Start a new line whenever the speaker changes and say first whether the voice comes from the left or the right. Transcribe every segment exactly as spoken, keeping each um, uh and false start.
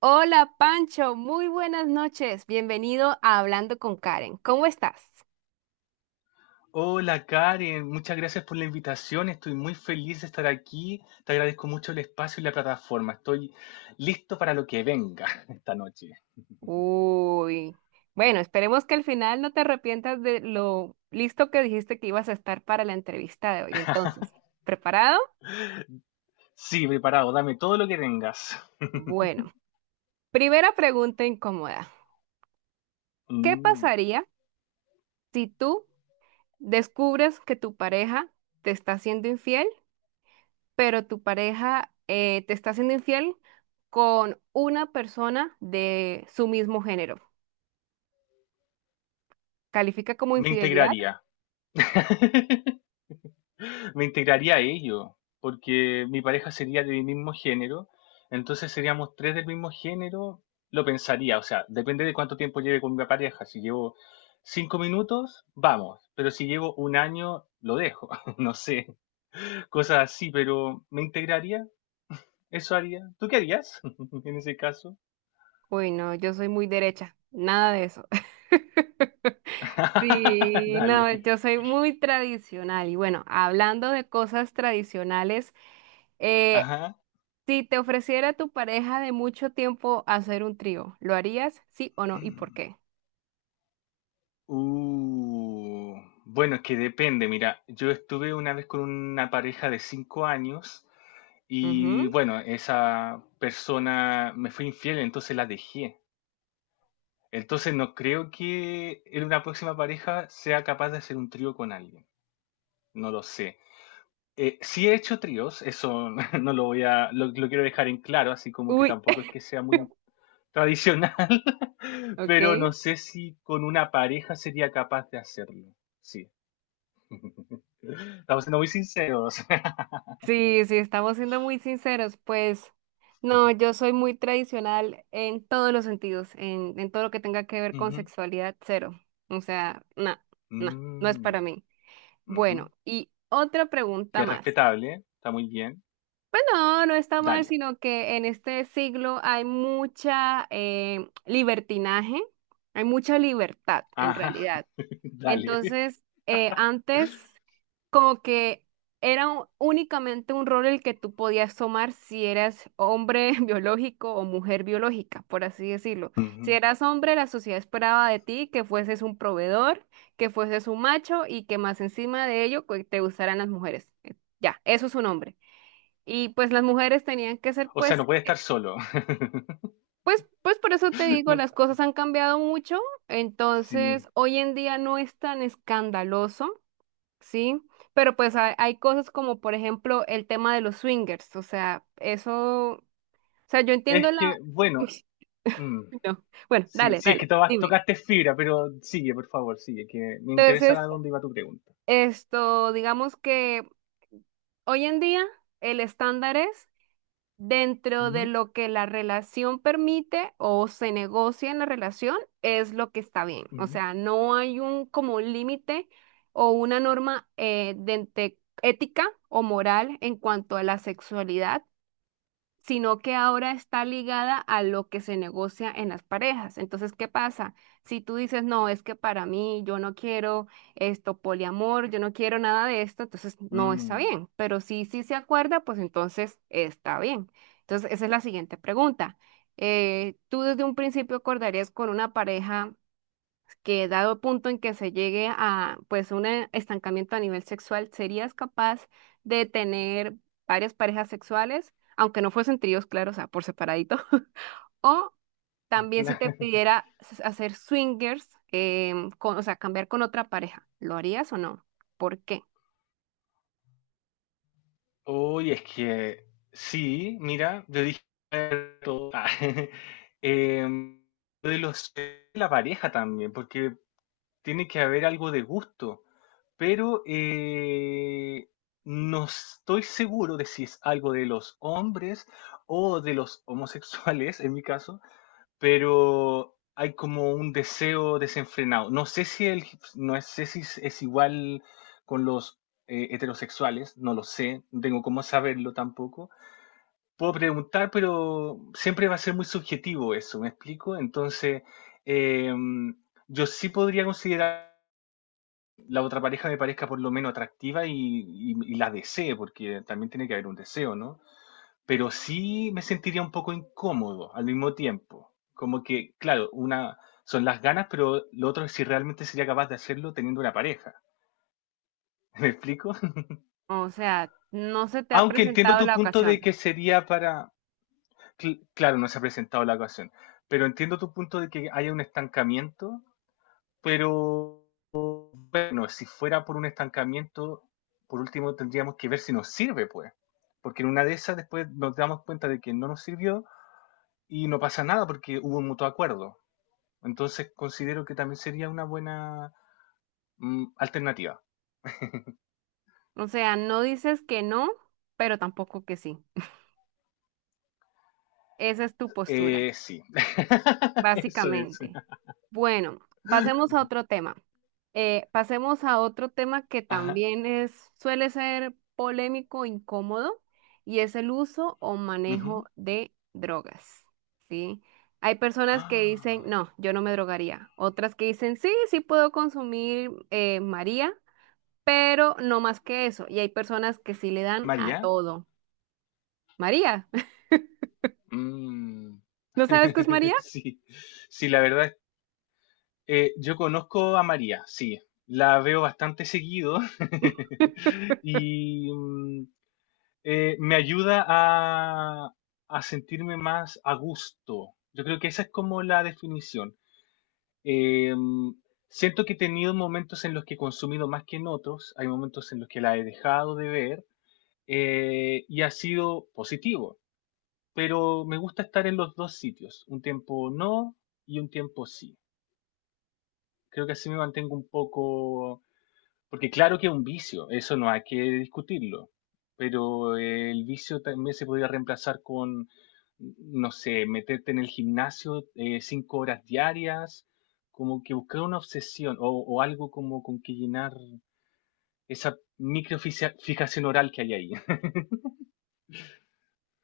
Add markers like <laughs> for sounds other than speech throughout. right: Hola Pancho, muy buenas noches. Bienvenido a Hablando con Karen. ¿Cómo estás?
left: Hola Karen, muchas gracias por la invitación. Estoy muy feliz de estar aquí. Te agradezco mucho el espacio y la plataforma. Estoy listo para lo que venga <laughs> esta noche.
right: Uy, bueno, esperemos que al final no te arrepientas de lo listo que dijiste que ibas a estar para la entrevista de hoy. Entonces,
left: <laughs>
right: ¿preparado?
left: Sí, preparado. Dame todo lo que tengas. <laughs>
right: Bueno, primera pregunta incómoda. ¿Qué
left: Mm,
right: pasaría si tú descubres que tu pareja te está siendo infiel, pero tu pareja eh, te está siendo infiel con una persona de su mismo género? ¿Califica como
left: Me
right: infidelidad?
left: integraría. <laughs> Me integraría a ellos, porque mi pareja sería de mi mismo género, entonces seríamos tres del mismo género. Lo pensaría, o sea, depende de cuánto tiempo lleve con mi pareja. Si llevo cinco minutos, vamos, pero si llevo un año, lo dejo, <laughs> no sé, cosas así, pero me integraría, eso haría. ¿Tú qué harías <laughs> en ese caso?
right: Uy, no, yo soy muy derecha, nada de eso. <laughs>
left: <laughs>
right: Sí, no,
left: Dale.
right: yo soy muy tradicional y bueno, hablando de cosas tradicionales, eh,
left: Ajá.
right: si te ofreciera tu pareja de mucho tiempo hacer un trío, ¿lo harías? ¿Sí o no? ¿Y por qué?
left: Uh, bueno, es que depende. Mira, yo estuve una vez con una pareja de cinco años. Y
right: Ujú.
left: bueno, esa persona me fue infiel, entonces la dejé. Entonces no creo que en una próxima pareja sea capaz de hacer un trío con alguien. No lo sé. Eh, sí he hecho tríos, eso <laughs> no lo voy a, lo, lo quiero dejar en claro, así como que
right: Uy,
left: tampoco es
right: <laughs>
left: que sea muy tradicional, <laughs> pero no
right: ok.
left: sé si con una pareja sería capaz de hacerlo. Sí, estamos siendo muy sinceros. <laughs>
right: Sí, sí, estamos siendo muy sinceros, pues no, yo soy muy tradicional en todos los sentidos, en, en todo lo que tenga que ver con
left: Ujú.
right: sexualidad, cero. O sea, no, no, no es para
left: Mm.
right: mí.
left: Ujú.
right: Bueno, y otra
left: Que
right: pregunta
left: es
right: más.
left: respetable, está muy bien.
right: Pues no, no está mal,
left: Dale.
right: sino que en este siglo hay mucha eh, libertinaje, hay mucha libertad en
left: Ajá.
right: realidad.
left: <laughs> Dale.
right: Entonces, eh, antes como que era u- únicamente un rol el que tú podías tomar si eras hombre <laughs> biológico o mujer biológica, por así decirlo. Si
left: Ujú.
right: eras hombre, la sociedad esperaba de ti que fueses un proveedor, que fueses un macho y que más encima de ello que te gustaran las mujeres. Eh, Ya, eso es un hombre. Y pues las mujeres tenían que ser
left: O sea,
right: pues,
left: no puede estar solo. <laughs>
right: pues, pues por eso te digo,
left: No,
right: las cosas han cambiado mucho. Entonces,
left: sí.
right: hoy en día no es tan escandaloso. Sí, pero pues hay, hay cosas como por ejemplo el tema de los swingers, o sea, eso, o sea, yo
left: Es
right: entiendo la...
left: que, bueno,
right: <laughs>
left: mm,
right: No. Bueno,
left: sí,
right: dale,
left: sí, es que
right: dale,
left: to-
right: dime.
left: tocaste fibra, pero sigue, por favor, sigue, que me interesa a
right: Entonces,
left: dónde iba tu pregunta.
right: esto, digamos que hoy en día el estándar es dentro de
left: Ujú.
right: lo que la relación permite o se negocia en la relación, es lo que está bien, o
left: Ujú.
right: sea, no hay un como límite o una norma eh, de, de ética o moral en cuanto a la sexualidad, sino que ahora está ligada a lo que se negocia en las parejas. Entonces, ¿qué pasa? Si tú dices, no, es que para mí yo no quiero esto, poliamor, yo no quiero nada de esto, entonces no está
left: Mm,
right: bien. Pero si sí se acuerda, pues entonces está bien. Entonces, esa es la siguiente pregunta. Eh, ¿tú desde un principio acordarías con una pareja que dado el punto en que se llegue a pues un eh, estancamiento a nivel sexual, serías capaz de tener varias parejas sexuales, aunque no fuesen tríos, claro, o sea, por separadito? <laughs> O también si
left: cla-
right: te pidiera s- hacer swingers, em, con- o sea, cambiar con otra pareja, ¿lo harías o no? ¿Por qué?
left: <laughs> Uy, es que sí, mira, yo dije todo. Ah, <laughs> em, lo de los la pareja también, porque tiene que haber algo de gusto. Pero eh, no estoy seguro de si es algo de los hombres o de los homosexuales, en mi caso, pero hay como un deseo desenfrenado. No sé si, el, no sé si es, es igual con los eh, heterosexuales, no lo sé, no tengo cómo saberlo tampoco. Puedo preguntar, pero siempre va a ser muy subjetivo eso, ¿me explico? Entonces, eh, yo sí podría considerar la otra pareja me parezca por lo menos atractiva y, y- y la desee, porque también tiene que haber un deseo, ¿no? Pero sí me sentiría un poco incómodo al mismo tiempo. Como que, claro, una son las ganas, pero lo otro es si realmente sería capaz de hacerlo teniendo una pareja. <laughs> ¿Me explico?
right: O sea, no se te ha
left: Aunque entiendo
right: presentado
left: tu
right: la
left: punto de
right: ocasión.
left: que sería para, cl- claro, no se ha presentado la ocasión, pero entiendo tu punto de que haya un estancamiento, pero bueno, si fuera por un estancamiento, por último tendríamos que ver si nos sirve, pues. Porque en una de esas después nos damos cuenta de que no nos sirvió y no pasa nada porque hubo un mutuo acuerdo. Entonces considero que también sería una buena mm, alternativa.
right: O sea, no dices que no, pero tampoco que sí. Esa es tu postura.
left: Eh, sí, <laughs> eso es.
right: Básicamente. Bueno, pasemos a otro tema. Eh, pasemos a otro tema que
left: Ajá.
right: también es, suele ser polémico, incómodo, y es el uso o manejo
left: Ujú.
right: de drogas, ¿sí? Hay personas que dicen,
left: Ah,
right: no, yo no me drogaría. Otras que dicen, sí, sí puedo consumir eh, María, pero no más que eso. Y hay personas que sí le dan a
left: María.
right: todo. María,
left: Mm.
right: <laughs> ¿no sabes qué es
left: <laughs>
right: María?
left: Sí, sí, la verdad. Eh, yo conozco a María, sí. La veo bastante seguido <laughs> y mm, eh, me ayuda a, a sentirme más a gusto. Yo creo que esa es como la definición. Eh, mm, Siento que he tenido momentos en los que he consumido más que en otros, hay momentos en los que la he dejado de ver eh, y ha sido positivo, pero me gusta estar en los dos sitios, un tiempo no y un tiempo sí. Creo que así me mantengo un poco. Porque claro que es un vicio, eso no hay que discutirlo, pero eh, el vicio también se podría reemplazar con, no sé, meterte en el gimnasio eh, cinco horas diarias, como que buscar una obsesión o, o algo como con que llenar esa microficia- fijación oral que hay ahí. <laughs>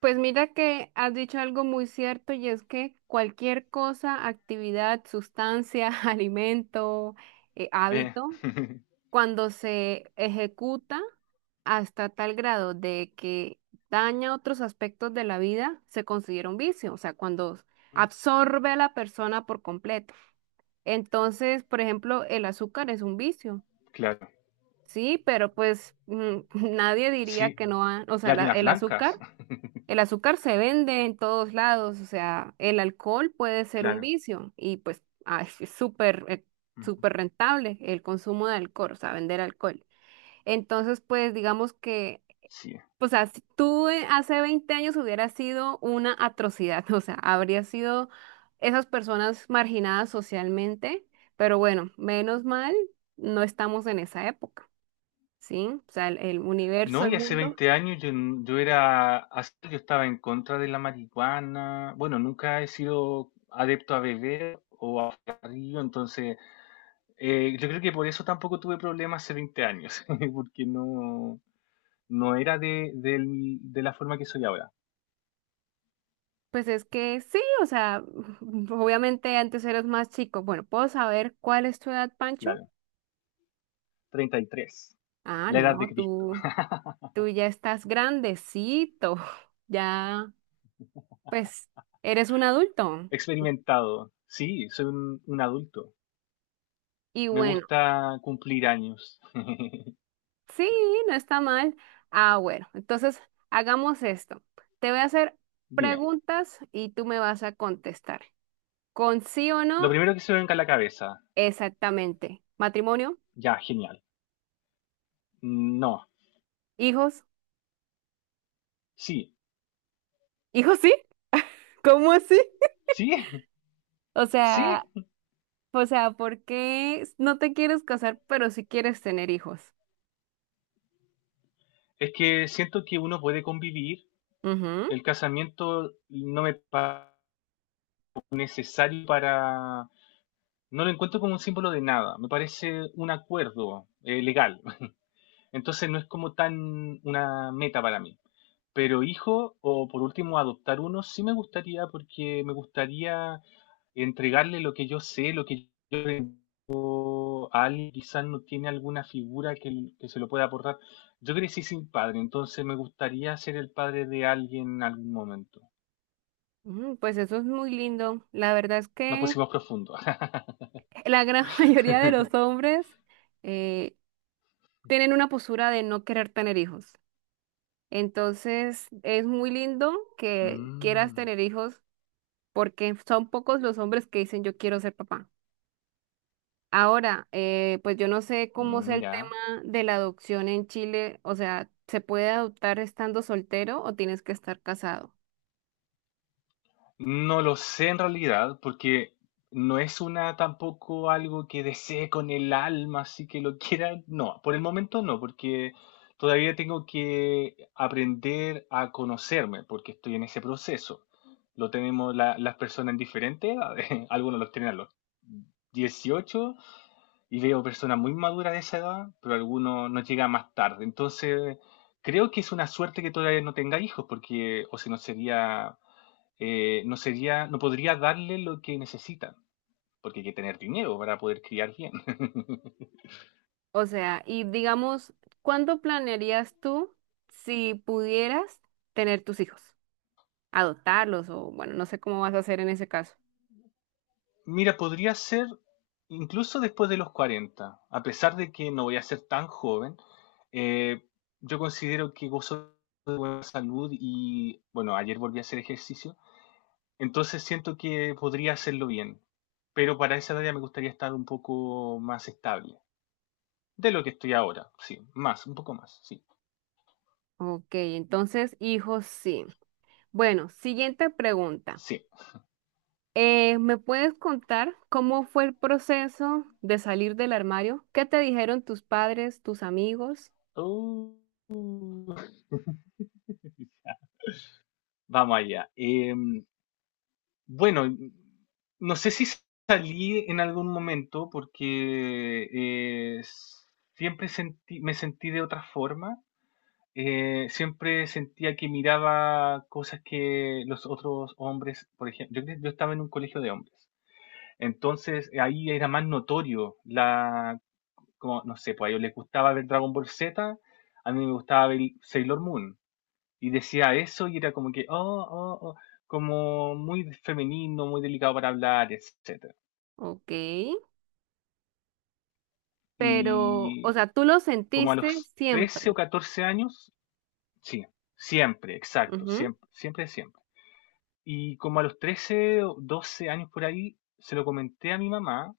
right: Pues mira que has dicho algo muy cierto y es que cualquier cosa, actividad, sustancia, <laughs> alimento, eh,
left: Eh,
right: hábito,
left: <laughs>
right: cuando se ejecuta hasta tal grado de que daña otros aspectos de la vida, se considera un vicio, o sea, cuando absorbe a la persona por completo. Entonces, por ejemplo, el azúcar es un vicio,
left: claro,
right: sí, pero pues mm, <laughs> nadie diría
left: sí,
right: que no, ha- o sea,
left: las
right: la-
left: harinas
right: el
left: blancas,
right: azúcar.
left: <laughs>
right: El azúcar se vende en todos lados, o sea, el alcohol puede ser un
left: claro,
right: vicio y pues ah, es es súper, eh,
left: ujú,
right: súper rentable el consumo de alcohol, o sea, vender alcohol. Entonces, pues digamos que,
left: sí.
right: o sea, si tú eh, hace veinte años hubiera sido una atrocidad, <laughs> o sea, habría sido esas personas marginadas socialmente, pero bueno, menos mal, no estamos en esa época, ¿sí? O sea, el el universo,
left: No,
right: el
left: y hace
right: mundo.
left: veinte años yo, n- yo era, as- yo estaba en contra de la marihuana. Bueno, nunca he sido adepto a beber, a río, entonces eh, yo creo que por eso tampoco tuve problemas hace veinte años, <laughs> porque no, no era de, del- de la forma que soy ahora,
right: Pues es que sí, o sea, <laughs> obviamente antes eras más chico. Bueno, ¿puedo saber cuál es tu edad, Pancho?
left: claro. Treinta y tres,
right: Ah,
left: la edad de
right: no,
left: Cristo.
right: tú, tú ya estás grandecito, <laughs> ya, pues, eres un adulto.
left: <laughs> Experimentado, sí, soy un, un adulto.
right: Y
left: Me
right: bueno,
left: gusta cumplir años. <laughs>
right: sí, no está mal. Ah, bueno, entonces hagamos esto. Te voy a hacer
left: Dime,
right: preguntas y tú me vas a contestar. ¿Con sí o
left: lo
right: no?
left: primero que se me venga a la cabeza,
right: Exactamente. ¿Matrimonio?
left: ya, genial. No,
right: ¿Hijos?
left: sí.
right: ¿Hijos sí? ¿Cómo así?
left: Sí, <laughs>
right: O
left: sí.
right: sea, O sea, ¿por qué no te quieres casar, pero sí quieres tener hijos?
left: Es que siento que uno puede convivir.
right: Ujú,
left: El casamiento no me parece necesario para. No lo encuentro como un símbolo de nada. Me parece un acuerdo eh, legal. <laughs> Entonces no es como tan una meta para mí. Pero hijo, o por último adoptar uno, sí me gustaría porque me gustaría entregarle lo que yo sé, lo que yo a alguien quizás no tiene alguna figura que, que se lo pueda aportar. Yo crecí sin padre, entonces me gustaría ser el padre de alguien en algún momento.
right: ujú, pues eso es muy lindo. La verdad es
left: Nos
right: que
left: pusimos profundo.
right: la gran <laughs> mayoría de los
left: <laughs>
right: hombres eh, tienen una postura de no querer tener hijos. Entonces, es muy lindo que quieras
left: Mm,
right: tener hijos porque son pocos los hombres que dicen yo quiero ser papá. Ahora, eh, pues yo no sé cómo sea el tema
left: Mira.
right: de la adopción en Chile. O sea, ¿se puede adoptar estando soltero o tienes que estar casado?
left: No lo sé en realidad, porque no es una tampoco algo que desee con el alma, así que lo <laughs> quiera. No, por el momento no, porque todavía tengo que aprender a conocerme, porque estoy en ese proceso. Lo tenemos la- las personas en diferentes edades. <laughs> Algunos los tienen a los dieciocho y veo personas muy maduras de esa edad, pero algunos nos llegan más tarde. Entonces, creo que es una suerte que todavía no tenga hijos, porque o si no sería eh, no sería, no podría darle lo que necesitan, porque hay que tener dinero para poder criar bien. <laughs>
right: O sea, y digamos, ¿cuándo planearías tú si pudieras tener tus hijos? Adoptarlos o bueno, no sé cómo vas a hacer en ese caso.
left: Mira, podría ser incluso después de los cuarenta a pesar de que no voy a ser tan joven. eh, yo considero que gozo de buena salud y, bueno, ayer volví a hacer ejercicio, entonces siento que podría hacerlo bien, pero para esa edad ya me gustaría estar un poco más estable, de lo que estoy ahora, sí, más, un poco más, sí,
right: Ok, entonces, hijos sí. Bueno, siguiente pregunta.
left: sí.
right: Eh, ¿me puedes contar cómo fue el proceso de salir del armario? ¿Qué te dijeron tus padres, tus amigos?
left: Uh. Vamos allá. Eh, bueno, no sé si salí en algún momento porque eh, s- siempre sentí, me sentí de otra forma. Eh, siempre sentía que miraba cosas que los otros hombres, por ejemplo, yo, cre- yo estaba en un colegio de hombres. Entonces eh, ahí era más notorio la, como, no sé, pues a ellos les gustaba ver Dragon Ball Z, a mí me gustaba ver Sailor Moon. Y decía eso y era como que, oh, oh, oh, como muy femenino, muy delicado para hablar, etcétera.
right: Ok, pero, o
left: Y
right: sea, tú lo
left: como a
right: sentiste
left: los trece o
right: siempre.
left: catorce años, sí, siempre, exacto,
right: Ujú.
left: siempre, siempre, siempre. Y como a los trece o doce años por ahí, se lo comenté a mi mamá,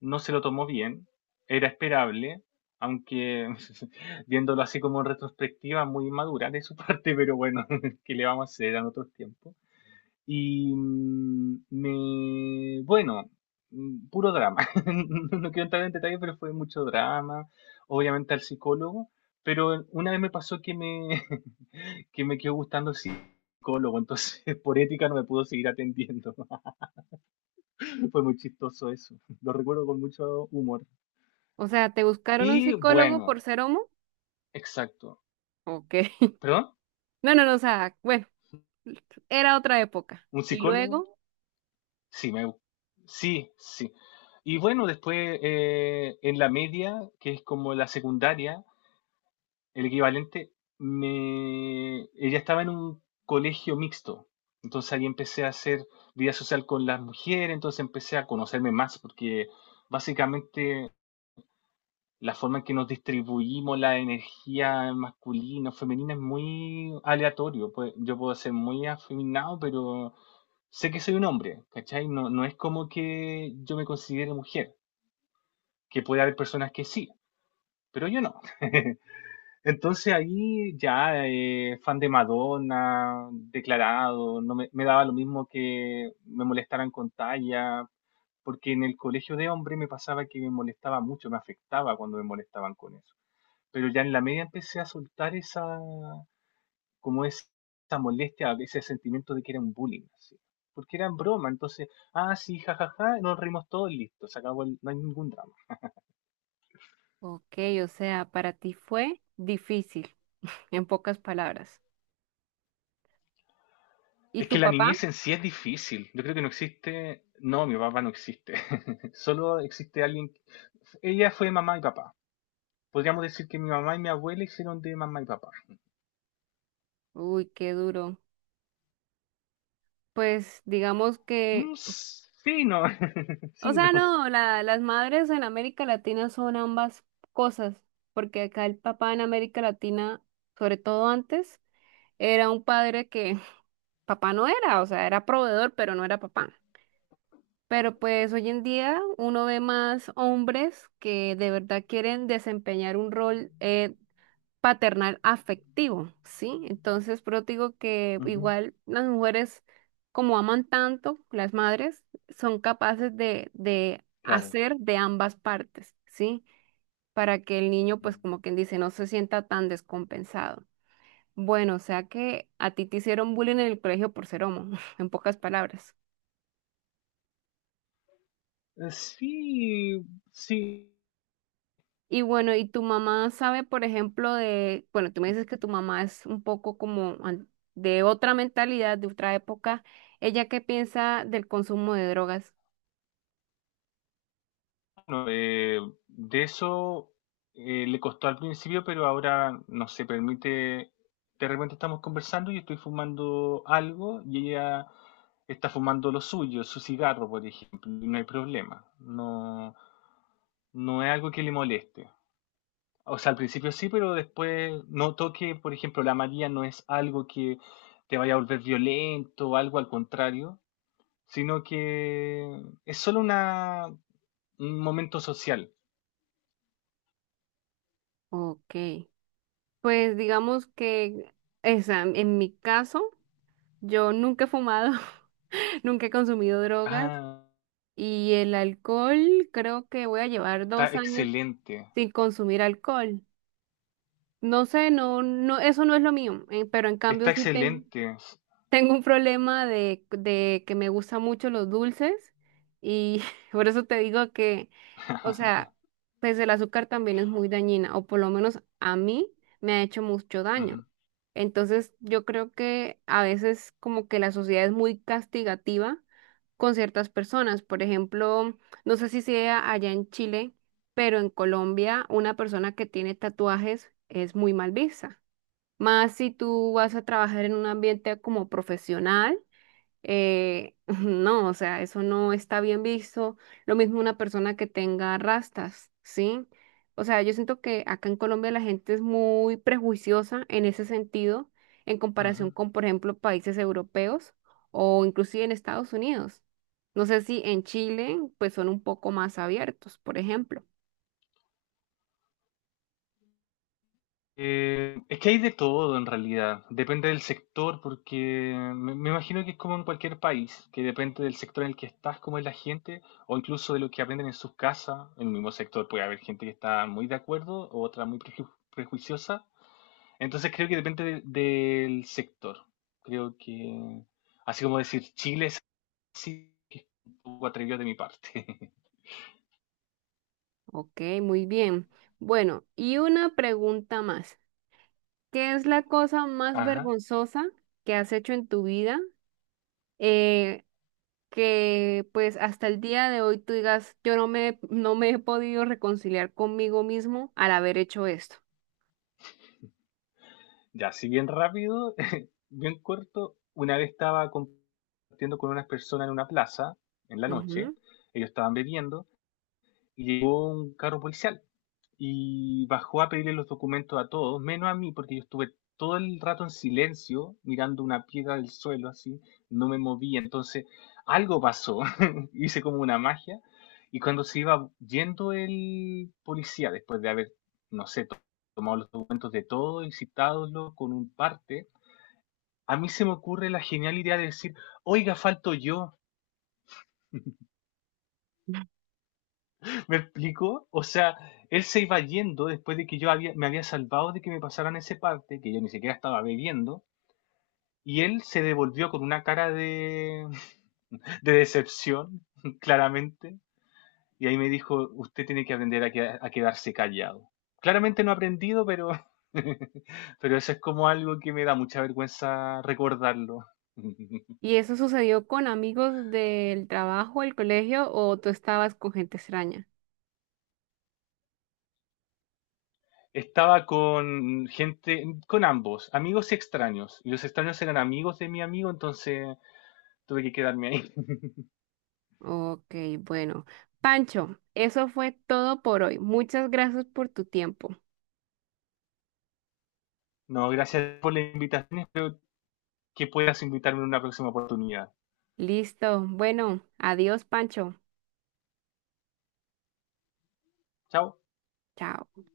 left: no se lo tomó bien, era esperable, aunque <laughs> viéndolo así como en retrospectiva, muy inmadura de su <laughs> parte, pero bueno, <laughs> ¿qué le vamos a hacer en otros tiempos? Y mm, me, bueno, mm, puro drama. <laughs> No, no quiero entrar en detalle, pero fue mucho drama. Obviamente al psicólogo, pero una vez me pasó que me, <laughs> que me quedó gustando el psicólogo, entonces <laughs> por ética no me pudo seguir atendiendo. <laughs> Fue muy chistoso eso. <laughs> Lo recuerdo con mucho humor.
right: O sea, ¿te buscaron un
left: Y
right: psicólogo por
left: bueno,
right: ser homo?
left: exacto.
right: Ok.
left: ¿Perdón?
right: No, no, no, o sea, bueno, era otra época.
left: ¿Un
right: Y
left: psicólogo?
right: luego,
left: Sí, me, sí, sí. Y bueno, después eh, en la media, que es como la secundaria, el equivalente, me, ella estaba en un colegio mixto. Entonces ahí empecé a hacer vida social con las mujeres, entonces empecé a conocerme más, porque básicamente la forma en que nos distribuimos la energía masculina o femenina es muy aleatorio. Pues, yo puedo ser muy afeminado, pero sé que soy un hombre, ¿cachai? No, no es como que yo me considere mujer, que puede haber personas que sí, pero yo no. <laughs> Entonces ahí ya, eh, fan de Madonna, declarado, no me, me daba lo mismo que me molestaran con talla, porque en el colegio de hombre me pasaba que me molestaba mucho, me afectaba cuando me molestaban con eso. Pero ya en la media empecé a soltar esa, como es- esa molestia, ese sentimiento de que era un bullying, así. Porque era en broma, entonces, ah, sí, jajaja, nos reímos todos, listo, se acabó, el- no hay ningún drama.
right: ok, o sea, para ti fue difícil, en pocas palabras. ¿Y
left: Es que
right: tu
left: la
right: papá?
left: niñez en sí es difícil. Yo creo que no existe. No, mi papá no existe. <laughs> Solo existe alguien. Ella fue mamá y papá. Podríamos decir que mi mamá y mi abuela hicieron de mamá y papá.
right: Uy, qué duro. Pues digamos
left: Mm,
right: que,
left: s- sí, no. <laughs>
right: o
left: Sí,
right: sea,
left: no.
right: no, la- las madres en América Latina son ambas cosas, porque acá el papá en América Latina, sobre todo antes, era un padre que <laughs> papá no era, o sea, era proveedor, pero no era papá. Pero pues hoy en día uno ve más hombres que de verdad quieren desempeñar un rol eh, paternal afectivo, ¿sí? Entonces, pero digo que
left: Ujú,
right: igual las mujeres, como aman tanto, las madres, son capaces de, de
left: claro.
right: hacer de ambas partes, ¿sí? Para que el niño, pues como quien dice, no se sienta tan descompensado. Bueno, o sea que a ti te hicieron bullying en el colegio por ser homo, <laughs> en pocas palabras.
left: Eh, Sí, sí.
right: Y bueno, ¿y tu mamá sabe, por ejemplo, de, bueno, tú me dices que tu mamá es un poco como an- de otra mentalidad, de otra época. ¿Ella qué piensa del consumo de drogas?
left: Bueno, eh, de eso eh, le costó al principio, pero ahora no se permite. De repente estamos conversando y estoy fumando algo y ella está fumando lo suyo, su cigarro, por ejemplo, y no hay problema. No, no es algo que le moleste. O sea, al principio sí, pero después noto que, por ejemplo, la María no es algo que te vaya a volver violento o algo al contrario, sino que es solo una, un momento social.
right: Ok. Pues digamos que esa, en mi caso, yo nunca he fumado, <laughs> nunca he consumido drogas
left: Ah,
right: y el alcohol, creo que voy a llevar
left: está
right: dos años
left: excelente.
right: sin consumir alcohol. No sé, no, no, eso no es lo mío, eh, pero en cambio
left: Está
right: sí tengo.
left: excelente.
right: Tengo un problema de, de que me gustan mucho los dulces y <laughs> por eso te digo que, o sea, pues el azúcar también es muy dañina, o por lo menos a mí me ha hecho mucho daño.
left: Ujú.
right: Entonces yo creo que a veces como que la sociedad es muy castigativa con ciertas personas. Por ejemplo, no sé si sea allá en Chile, pero en Colombia una persona que tiene tatuajes es muy mal vista. Más si tú vas a trabajar en un ambiente como profesional, eh, <laughs> no, o sea, eso no está bien visto. Lo mismo una persona que tenga rastas, ¿sí? O sea, yo siento que acá en Colombia la gente es muy prejuiciosa en ese sentido, en comparación
left: Ujú.
right: con, por ejemplo, países europeos o inclusive en Estados Unidos. No sé si en Chile, pues son un poco más abiertos, por ejemplo.
left: Eh, es que hay de todo en realidad. Depende del sector, porque me, me imagino que es como en cualquier país, que depende del sector en el que estás, cómo es la gente, o incluso de lo que aprenden en sus casas. En el mismo sector puede haber gente que está muy de acuerdo, o otra muy preju- prejuiciosa. Entonces creo que depende de- del sector. Creo que, así como decir Chile es así, que es un poco atrevido de mi parte. <laughs>
right: Ok, muy bien. Bueno, y una pregunta más. ¿Qué es la cosa más
left: Ajá.
right: vergonzosa que has hecho en tu vida? Eh, que pues hasta el día de hoy tú digas, yo no me, no me he podido reconciliar conmigo mismo al haber hecho esto.
left: Ya, así bien rápido, <laughs> bien corto. Una vez estaba compartiendo con unas personas en una plaza, en la noche.
right: Ujú.
left: Ellos estaban bebiendo y llegó un carro policial y bajó a pedirle los documentos a todos, menos a mí, porque yo estuve todo el rato en silencio, mirando una piedra del suelo, así, no me movía. Entonces, algo pasó, <laughs> hice como una magia, y cuando se iba yendo el policía, después de haber, no sé, to- tomado los documentos de todo y citándolo con un parte, a mí se me ocurre la genial idea de decir, oiga, falto yo. ¿Me explico? O sea, él se iba yendo después de que yo había, me había salvado de que me pasaran ese parte, que yo ni siquiera estaba bebiendo, y él se devolvió con una cara de, <laughs> de decepción, <laughs> claramente, y ahí me dijo, usted tiene que aprender a, queda- a quedarse callado. Claramente no he aprendido, pero, <laughs> pero eso es como algo que me da mucha vergüenza recordarlo.
right: ¿Y
left: <laughs>
right: eso sucedió con amigos del trabajo, el colegio o tú estabas con gente extraña?
left: Estaba con gente, con ambos, amigos y extraños. Y los extraños eran amigos de mi amigo, entonces tuve que quedarme ahí.
right: Ok, bueno. Pancho, eso fue todo por hoy. Muchas gracias por tu tiempo.
left: No, gracias por la invitación. Espero que puedas invitarme en una próxima oportunidad.
right: Listo. Bueno, adiós, Pancho.
left: Chao.
right: Chao.